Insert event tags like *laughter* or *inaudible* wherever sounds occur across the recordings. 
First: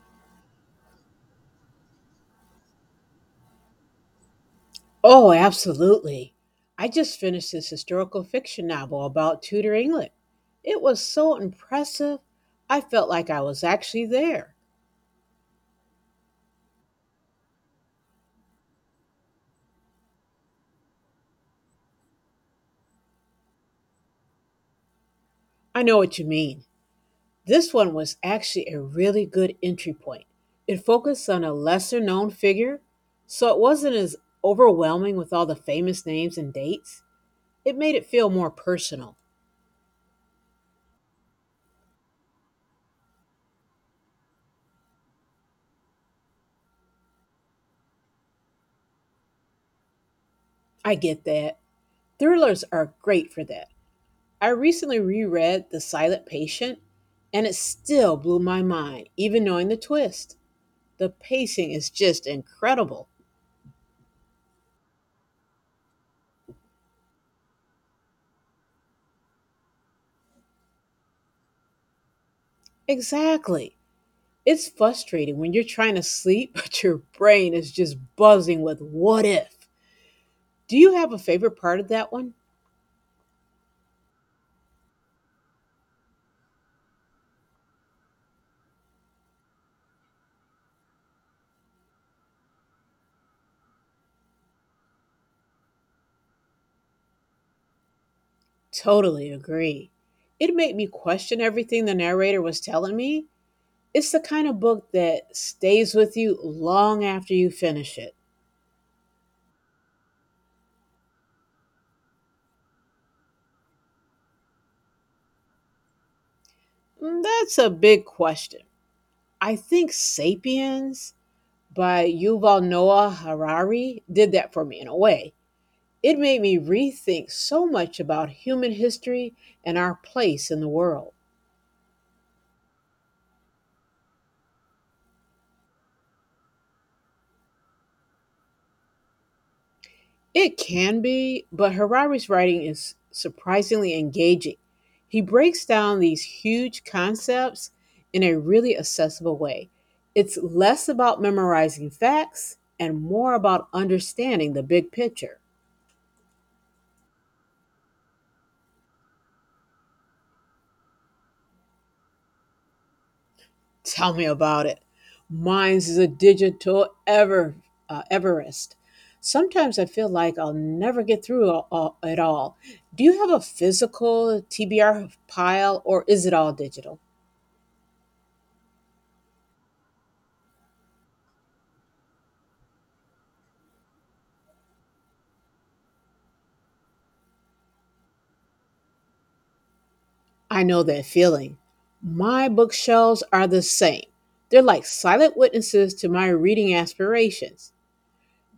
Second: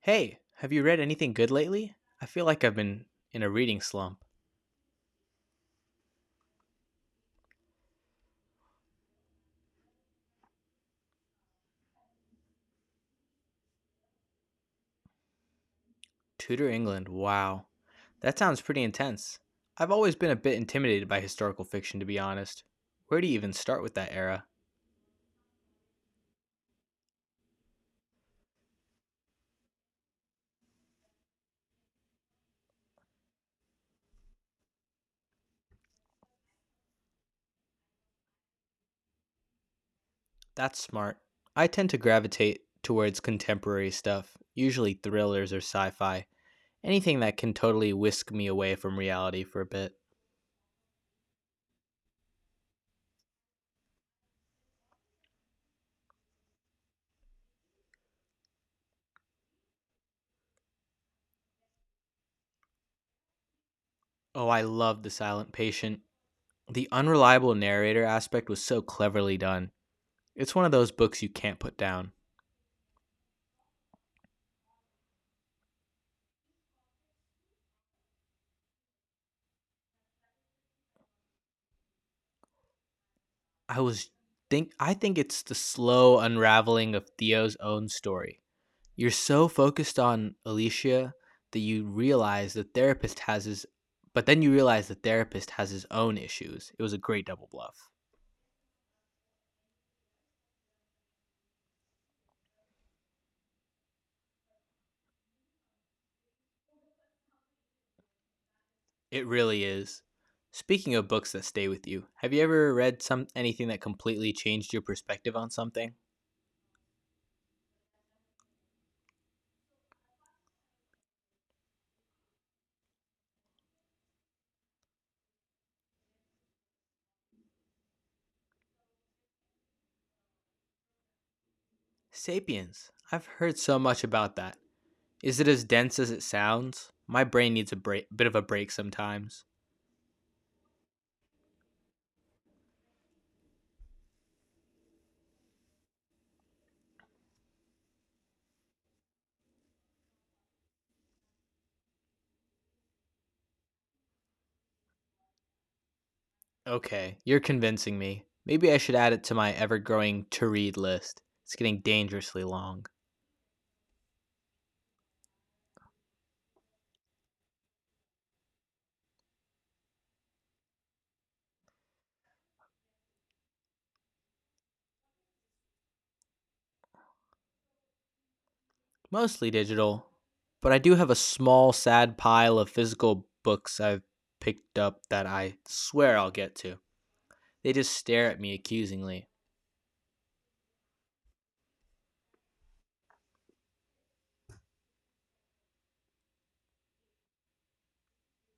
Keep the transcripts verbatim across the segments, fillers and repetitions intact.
Hey, have you read anything good lately? I feel like I've been in a reading slump. Oh, absolutely. I just finished this historical fiction novel about Tudor England. It was so impressive. I felt like I was actually there. Tudor England, wow. That sounds pretty intense. I've always been a bit intimidated by historical fiction, to be honest. Where do you even start with that era? I know what you mean. This one was actually a really good entry point. It focused on a lesser known figure, so it wasn't as overwhelming with all the famous names and dates. It made it feel more personal. That's smart. I tend to gravitate towards contemporary stuff, usually thrillers or sci fi, anything that can totally whisk me away from reality for a bit. I get that. Thrillers are great for that. I recently reread The Silent Patient, and it still blew my mind, even knowing the twist. The pacing is just incredible. Oh, I love The Silent Patient. The unreliable narrator aspect was so cleverly done. It's one of those books you can't put down. Exactly. It's frustrating when you're trying to sleep, *laughs* but your brain is just buzzing with what if. Do you have a favorite part of that one? I was think I think it's the slow unraveling of Theo's own story. You're so focused on Alicia that you realize the therapist has his But then you realize the therapist has his own issues. It was a great double bluff. Totally agree. It made me question everything the narrator was telling me. It's the kind of book that stays with you long after you finish it. It really is. Speaking of books that stay with you, have you ever read some anything that completely changed your perspective on something? Mm, that's a big question. I think Sapiens by Yuval Noah Harari did that for me in a way. It made me rethink so much about human history and our place in the world. Sapiens. I've heard so much about that. Is it as dense as it sounds? My brain needs a break, bit of a break sometimes. It can be, but Harari's writing is surprisingly engaging. He breaks down these huge concepts in a really accessible way. It's less about memorizing facts and more about understanding the big picture. Okay, you're convincing me. Maybe I should add it to my ever growing to read list. It's getting dangerously long. Tell me about it. Mines is a digital ever uh, Everest. Sometimes I feel like I'll never get through all, all, it all. Do you have a physical T B R pile or is it all digital? Mostly digital, but I do have a small, sad pile of physical books I've picked up that I swear I'll get to. They just stare at me accusingly. I know that feeling. My bookshelves are the same. They're like silent witnesses to my reading aspirations.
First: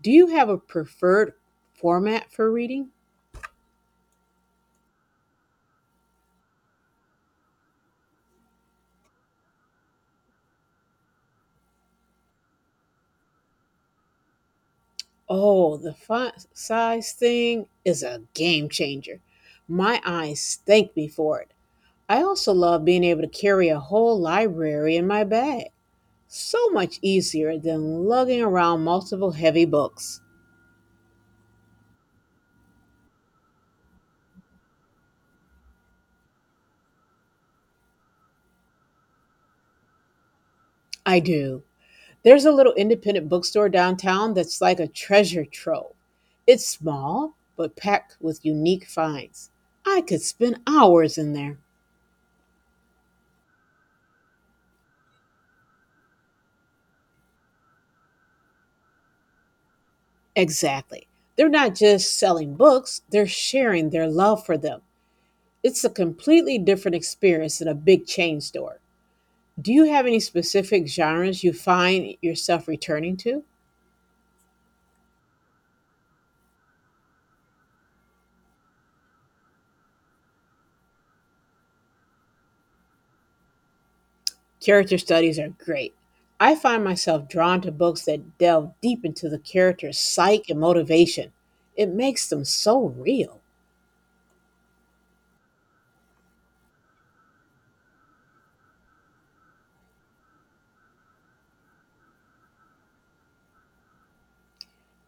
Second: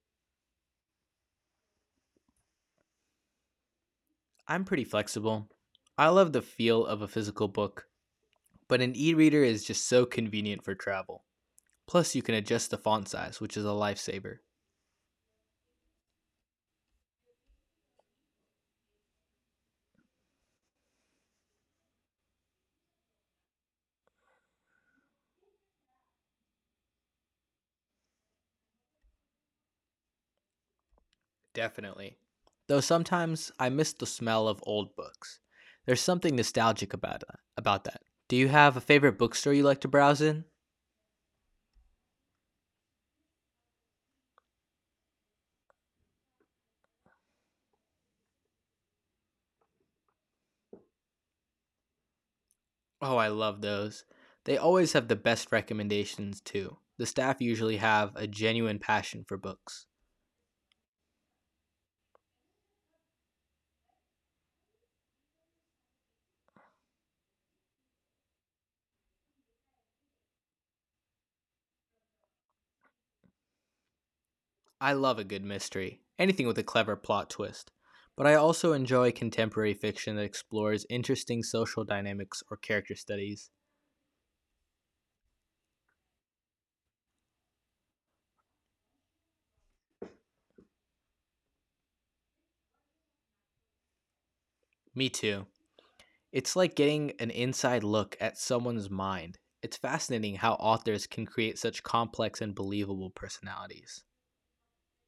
Do you have a preferred format for reading? I'm pretty flexible. I love the feel of a physical book, but an e reader is just so convenient for travel. Plus, you can adjust the font size, which is a lifesaver. Oh, the font size thing is a game changer. My eyes thank me for it. I also love being able to carry a whole library in my bag. So much easier than lugging around multiple heavy books. Definitely. Though sometimes I miss the smell of old books. There's something nostalgic about about that. Do you have a favorite bookstore you like to browse in? I do. There's a little independent bookstore downtown that's like a treasure trove. It's small, but packed with unique finds. I could spend hours in there. Oh, I love those. They always have the best recommendations too. The staff usually have a genuine passion for books. Exactly. They're not just selling books, they're sharing their love for them. It's a completely different experience than a big chain store. Do you have any specific genres you find yourself returning to? I love a good mystery, anything with a clever plot twist. But I also enjoy contemporary fiction that explores interesting social dynamics or character studies. Character studies are great. I find myself drawn to books that delve deep into the character's psyche and motivation. It makes them so real. Me too. It's like getting an inside look at someone's mind. It's fascinating how authors can create such complex and believable personalities.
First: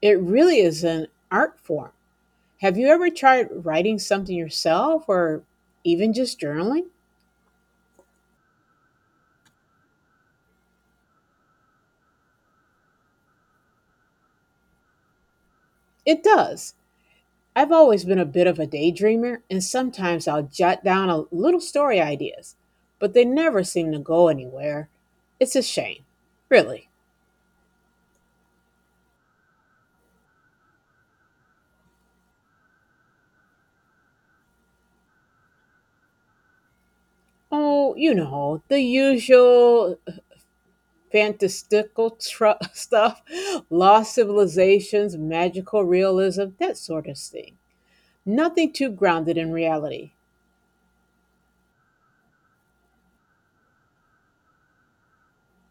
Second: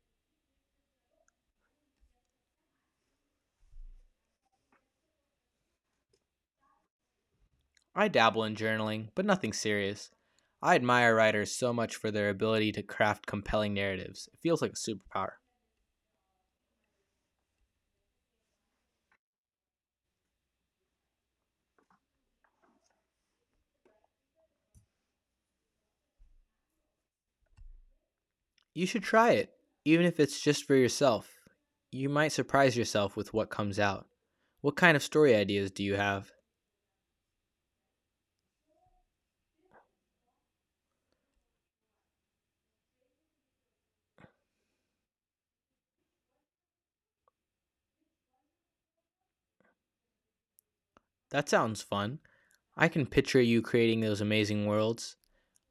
It really is an art form. Have you ever tried writing something yourself or even just journaling? I dabble in journaling, but nothing serious. I admire writers so much for their ability to craft compelling narratives. It feels like a superpower. It does. I've always been a bit of a daydreamer, and sometimes I'll jot down a little story ideas, but they never seem to go anywhere. It's a shame, really. You should try it, even if it's just for yourself. You might surprise yourself with what comes out. What kind of story ideas do you have? Oh, you know, the usual fantastical tru *laughs* stuff, lost civilizations, magical realism, that sort of thing. Nothing too grounded in reality. That sounds fun. I can picture you creating those amazing worlds.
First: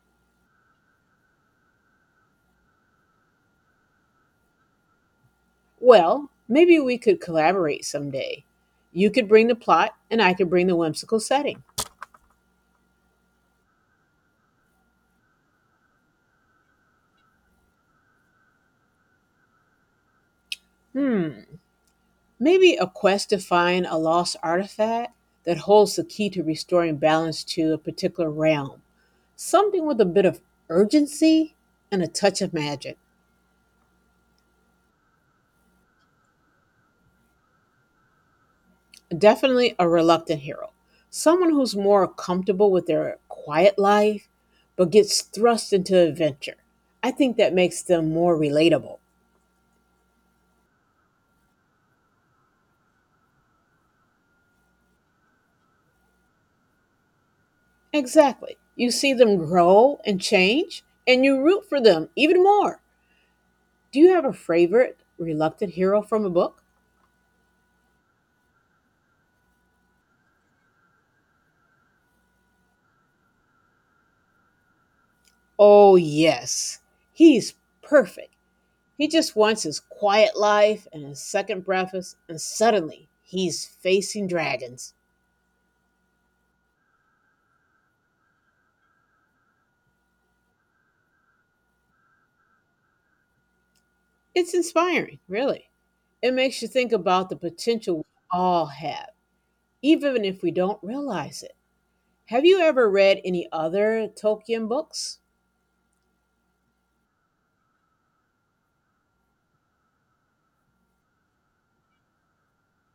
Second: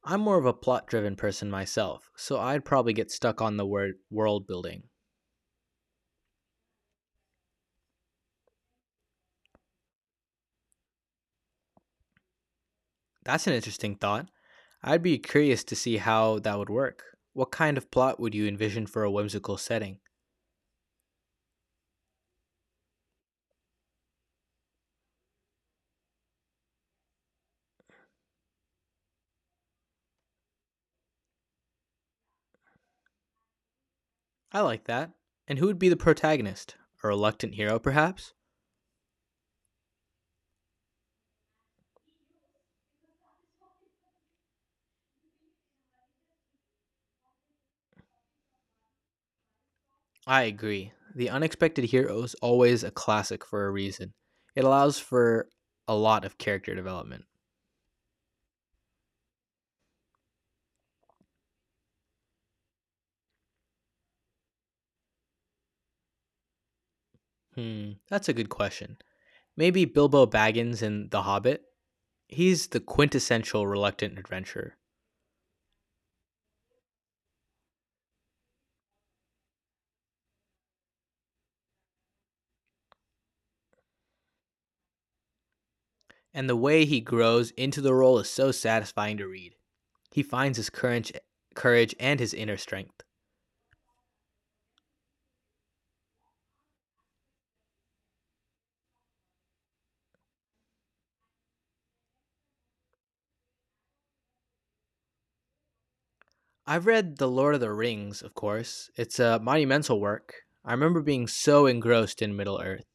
I'm more of a plot driven person myself, so I'd probably get stuck on the word world building. Well, maybe we could collaborate someday. You could bring the plot, and I could bring the whimsical setting. That's an interesting thought. I'd be curious to see how that would work. What kind of plot would you envision for a whimsical setting? Hmm. Maybe a quest to find a lost artifact that holds the key to restoring balance to a particular realm. Something with a bit of urgency and a touch of magic. I like that. And who would be the protagonist? A reluctant hero, perhaps? Definitely a reluctant hero. Someone who's more comfortable with their quiet life, but gets thrust into adventure. I think that makes them more relatable. I agree. The unexpected hero is always a classic for a reason. It allows for a lot of character development. Exactly. You see them grow and change, and you root for them even more. Do you have a favorite reluctant hero from a book? Hmm, that's a good question. Maybe Bilbo Baggins in The Hobbit? He's the quintessential reluctant adventurer. Oh, yes. He's perfect. He just wants his quiet life and his second breakfast, and suddenly he's facing dragons. And the way he grows into the role is so satisfying to read. He finds his courage, courage and his inner strength. It's inspiring, really. It makes you think about the potential we all have, even if we don't realize it. Have you ever read any other Tolkien books? I've read The Lord of the Rings, of course. It's a monumental work. I remember being so engrossed in Middle Earth.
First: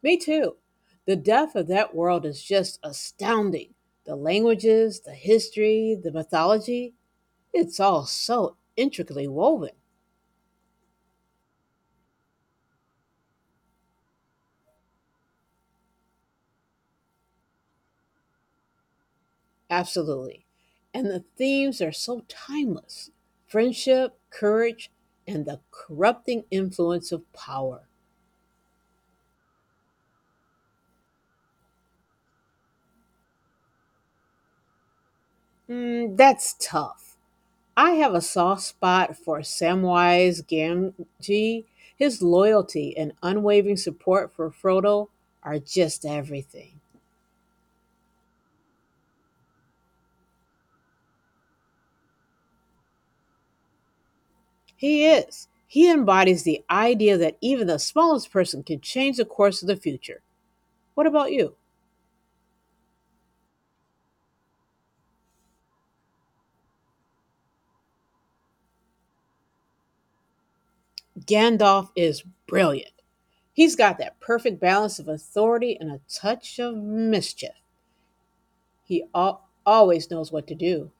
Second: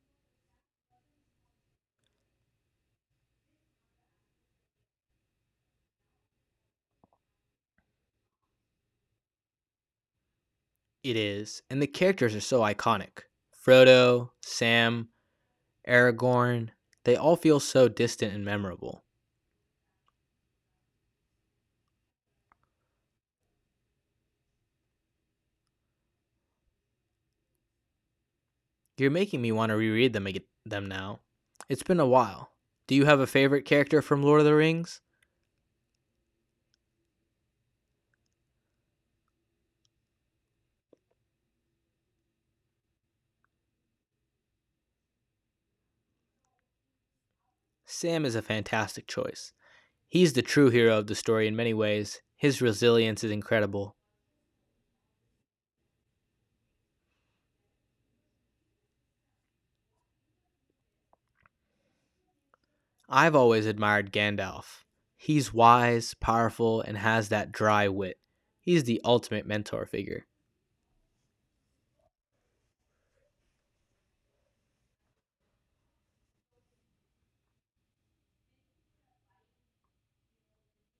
Me too. The depth of that world is just astounding. The languages, the history, the mythology, it's all so intricately woven. It is, and the characters are so iconic. Frodo, Sam, Aragorn, they all feel so distant and memorable. Absolutely. And the themes are so timeless friendship, courage, and the corrupting influence of power. You're making me want to reread them ag- them now. It's been a while. Do you have a favorite character from Lord of the Rings? Mm, that's tough. I have a soft spot for Samwise Gamgee. His loyalty and unwavering support for Frodo are just everything. Sam is a fantastic choice. He's the true hero of the story in many ways. His resilience is incredible. He is. He embodies the idea that even the smallest person can change the course of the future. What about you? I've always admired Gandalf. He's wise, powerful, and has that dry wit. He's the ultimate mentor figure. Gandalf is brilliant. He's got that perfect balance of authority and a touch of mischief. He al- always knows what to do.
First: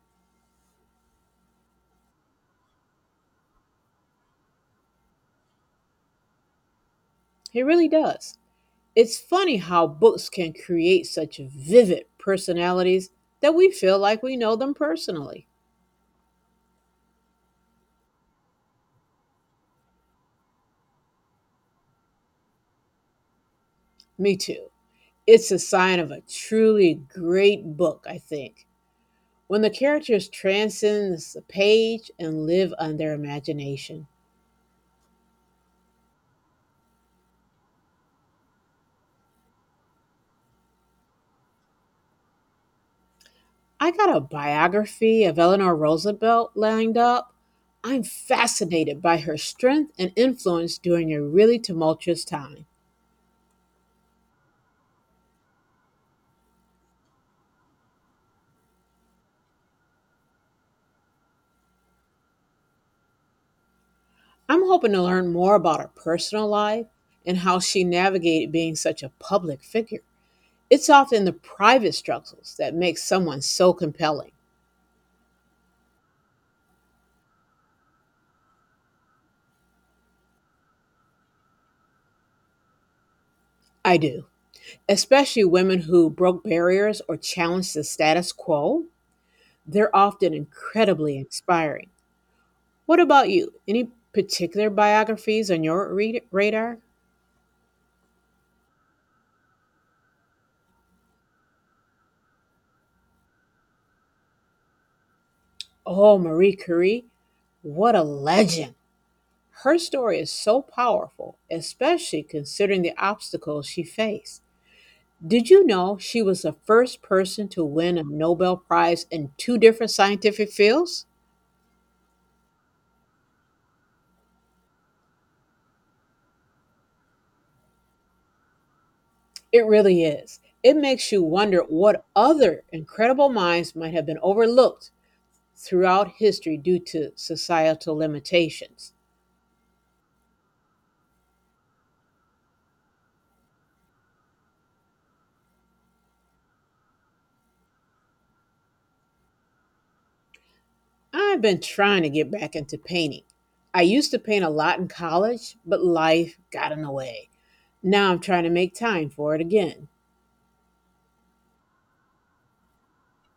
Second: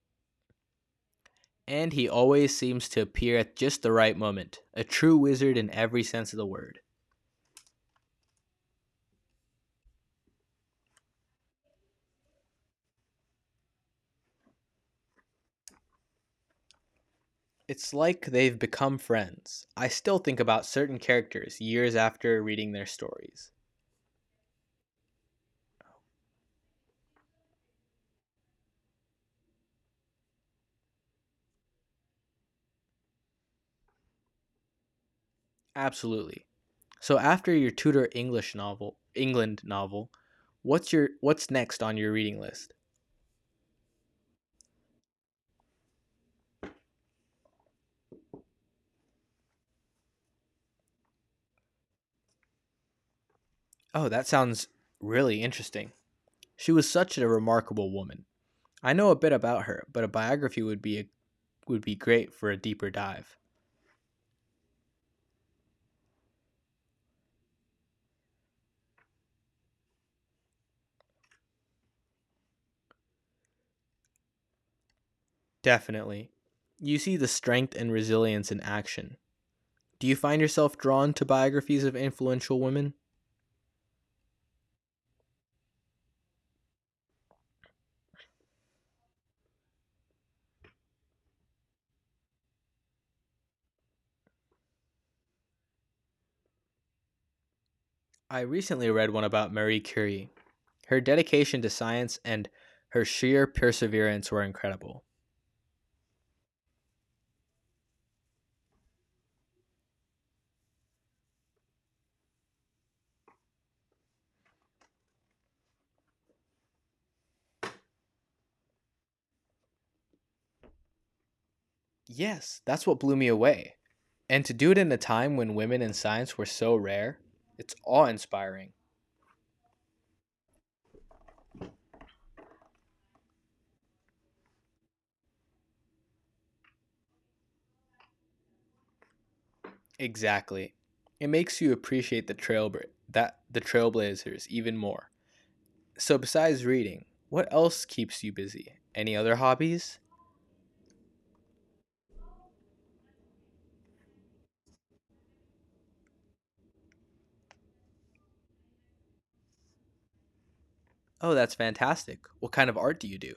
And he always seems to appear at just the right moment, a true wizard in every sense of the word. He really does. It's funny how books can create such vivid personalities that we feel like we know them personally. It's like they've become friends. I still think about certain characters years after reading their stories. Me too. It's a sign of a truly great book, I think, when the characters transcend the page and live on their imagination. Absolutely. So after your Tudor English novel, England novel, what's your what's next on your reading list? I got a biography of Eleanor Roosevelt lined up. I'm fascinated by her strength and influence during a really tumultuous time. Oh, that sounds really interesting. She was such a remarkable woman. I know a bit about her, but a biography would be a, would be great for a deeper dive. I'm hoping to learn more about her personal life and how she navigated being such a public figure. It's often the private struggles that make someone so compelling. Definitely. You see the strength and resilience in action. Do you find yourself drawn to biographies of influential women? I do, especially women who broke barriers or challenged the status quo. They're often incredibly inspiring. What about you? Any particular biographies on your re- radar? I recently read one about Marie Curie. Her dedication to science and her sheer perseverance were incredible. Oh, Marie Curie. What a legend. Her story is so powerful, especially considering the obstacles she faced. Did you know she was the first person to win a Nobel Prize in two different scientific fields? Yes, that's what blew me away. And to do it in a time when women in science were so rare, it's awe inspiring. It really is. It makes you wonder what other incredible minds might have been overlooked throughout history due to societal limitations. Exactly. It makes you appreciate the trailbla- that the trailblazers even more. So besides reading, what else keeps you busy? Any other hobbies? I've been trying to get back into painting. I used to paint a lot in college, but life got in the way. Now I'm trying to make time for it again. Oh, that's fantastic. What kind of art do you do?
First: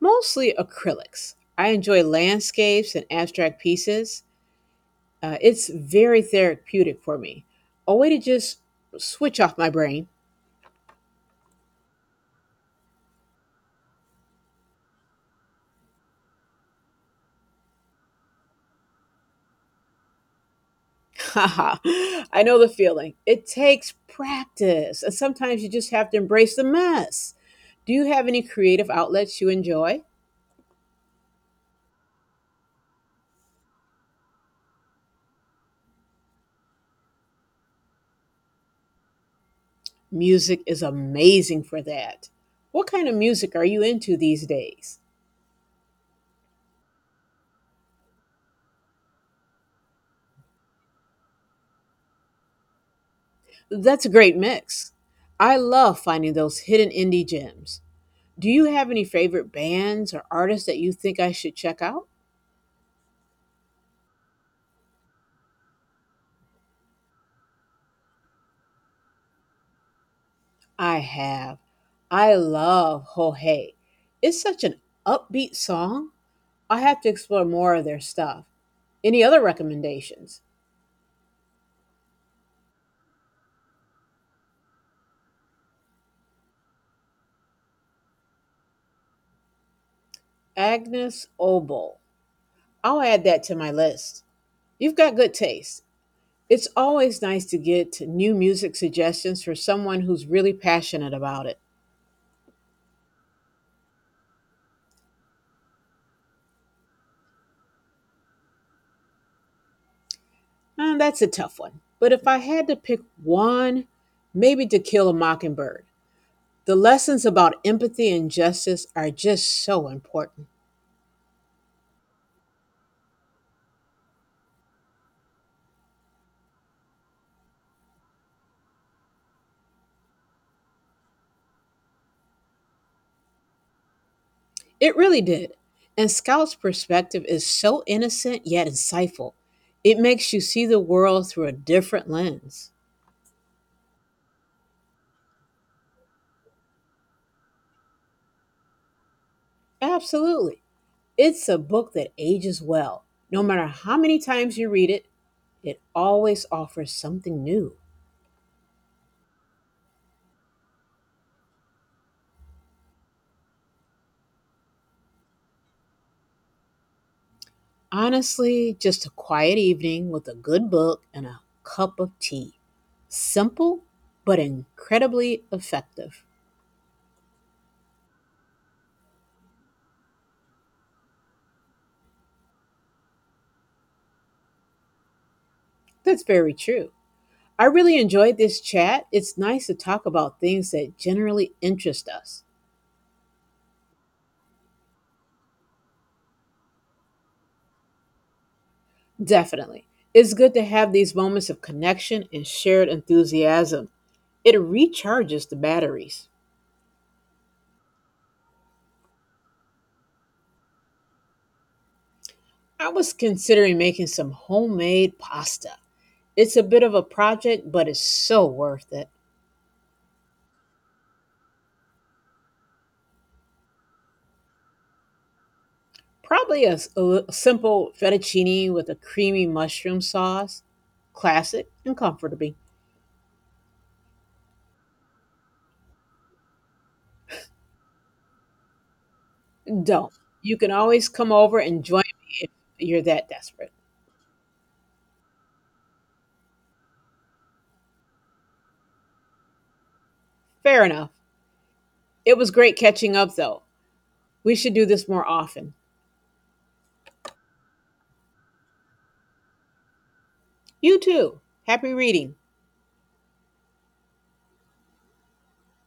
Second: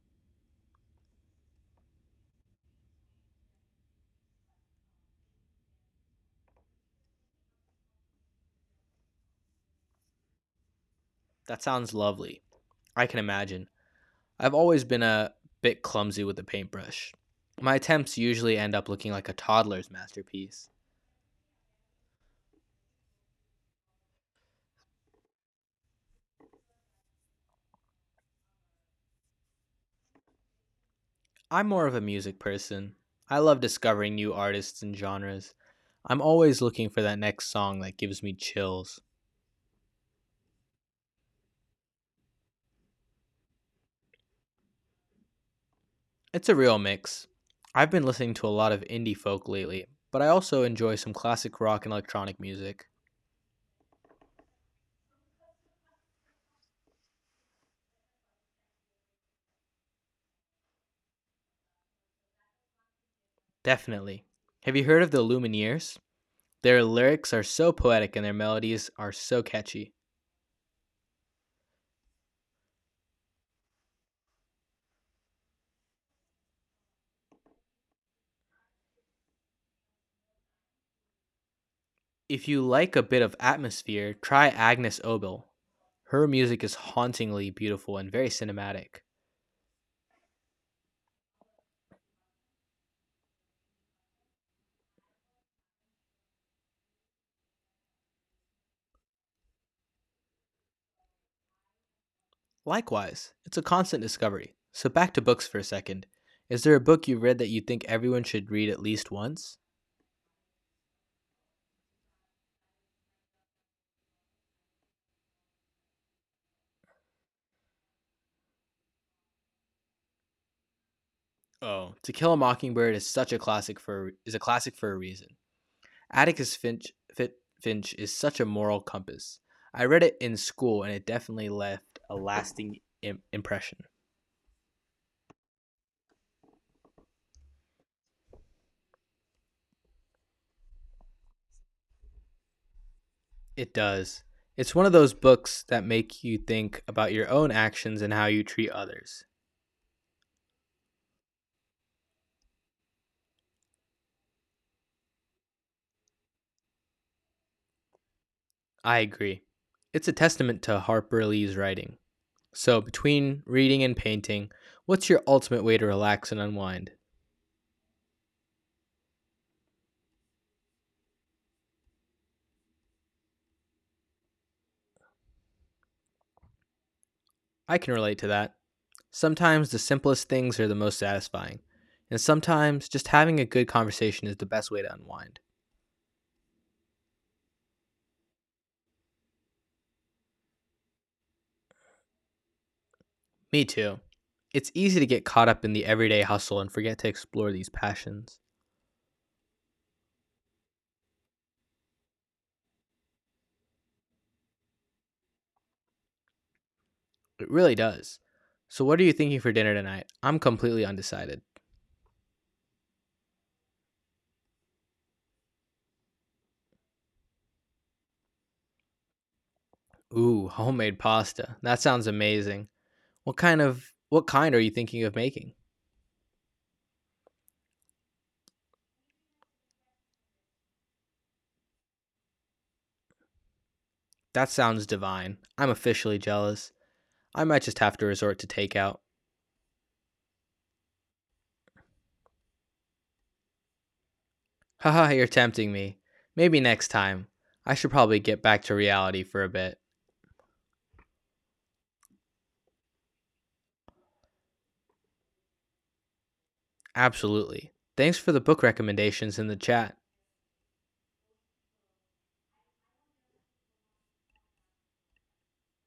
Mostly acrylics. I enjoy landscapes and abstract pieces. Uh, it's very therapeutic for me. A way to just switch off my brain. That sounds lovely. I can imagine. I've always been a bit clumsy with the paintbrush. My attempts usually end up looking like a toddler's masterpiece. *laughs* Haha, I know the feeling. It takes practice, and sometimes you just have to embrace the mess. Do you have any creative outlets you enjoy? I'm more of a music person. I love discovering new artists and genres. I'm always looking for that next song that gives me chills. Music is amazing for that. What kind of music are you into these days? It's a real mix. I've been listening to a lot of indie folk lately, but I also enjoy some classic rock and electronic music. That's a great mix. I love finding those hidden indie gems. Do you have any favorite bands or artists that you think I should check out? Definitely. Have you heard of the Lumineers? Their lyrics are so poetic and their melodies are so catchy. I have. I love Ho Hey. It's such an upbeat song. I have to explore more of their stuff. Any other recommendations? If you like a bit of atmosphere, try Agnes Obel. Her music is hauntingly beautiful and very cinematic. Agnes Obel. I'll add that to my list. You've got good taste. It's always nice to get new music suggestions for someone who's really passionate about it. Likewise, it's a constant discovery. So back to books for a second. Is there a book you read that you think everyone should read at least once? Uh, that's a tough one. But if I had to pick one, maybe To Kill a Mockingbird. The lessons about empathy and justice are just so important. Oh, To Kill a Mockingbird is such a classic for is a classic for a reason. Atticus Finch Finch is such a moral compass. I read it in school and it definitely left a lasting Im- impression. It really did. And Scout's perspective is so innocent yet insightful. It makes you see the world through a different lens. It does. It's one of those books that make you think about your own actions and how you treat others. Absolutely. It's a book that ages well. No matter how many times you read it, it always offers something new. I agree. It's a testament to Harper Lee's writing. So, between reading and painting, what's your ultimate way to relax and unwind? Honestly, just a quiet evening with a good book and a cup of tea. Simple, but incredibly effective. I can relate to that. Sometimes the simplest things are the most satisfying, and sometimes just having a good conversation is the best way to unwind. That's very true. I really enjoyed this chat. It's nice to talk about things that generally interest us. Me too. It's easy to get caught up in the everyday hustle and forget to explore these passions. Definitely. It's good to have these moments of connection and shared enthusiasm. It recharges the batteries. It really does. So, what are you thinking for dinner tonight? I'm completely undecided. I was considering making some homemade pasta. It's a bit of a project, but it's so worth it. Ooh, homemade pasta. That sounds amazing. What kind of what kind are you thinking of making? Probably a, s- a li- simple fettuccine with a creamy mushroom sauce, classic and comfortable. That sounds divine. I'm officially jealous. I might just have to resort to takeout. Don't. You can always come over and join me if you're that desperate. Haha, *laughs* you're tempting me. Maybe next time. I should probably get back to reality for a bit. Fair enough. It was great catching up, though. We should do this more often. Absolutely. Thanks for the book recommendations in the chat. You too. Happy reading.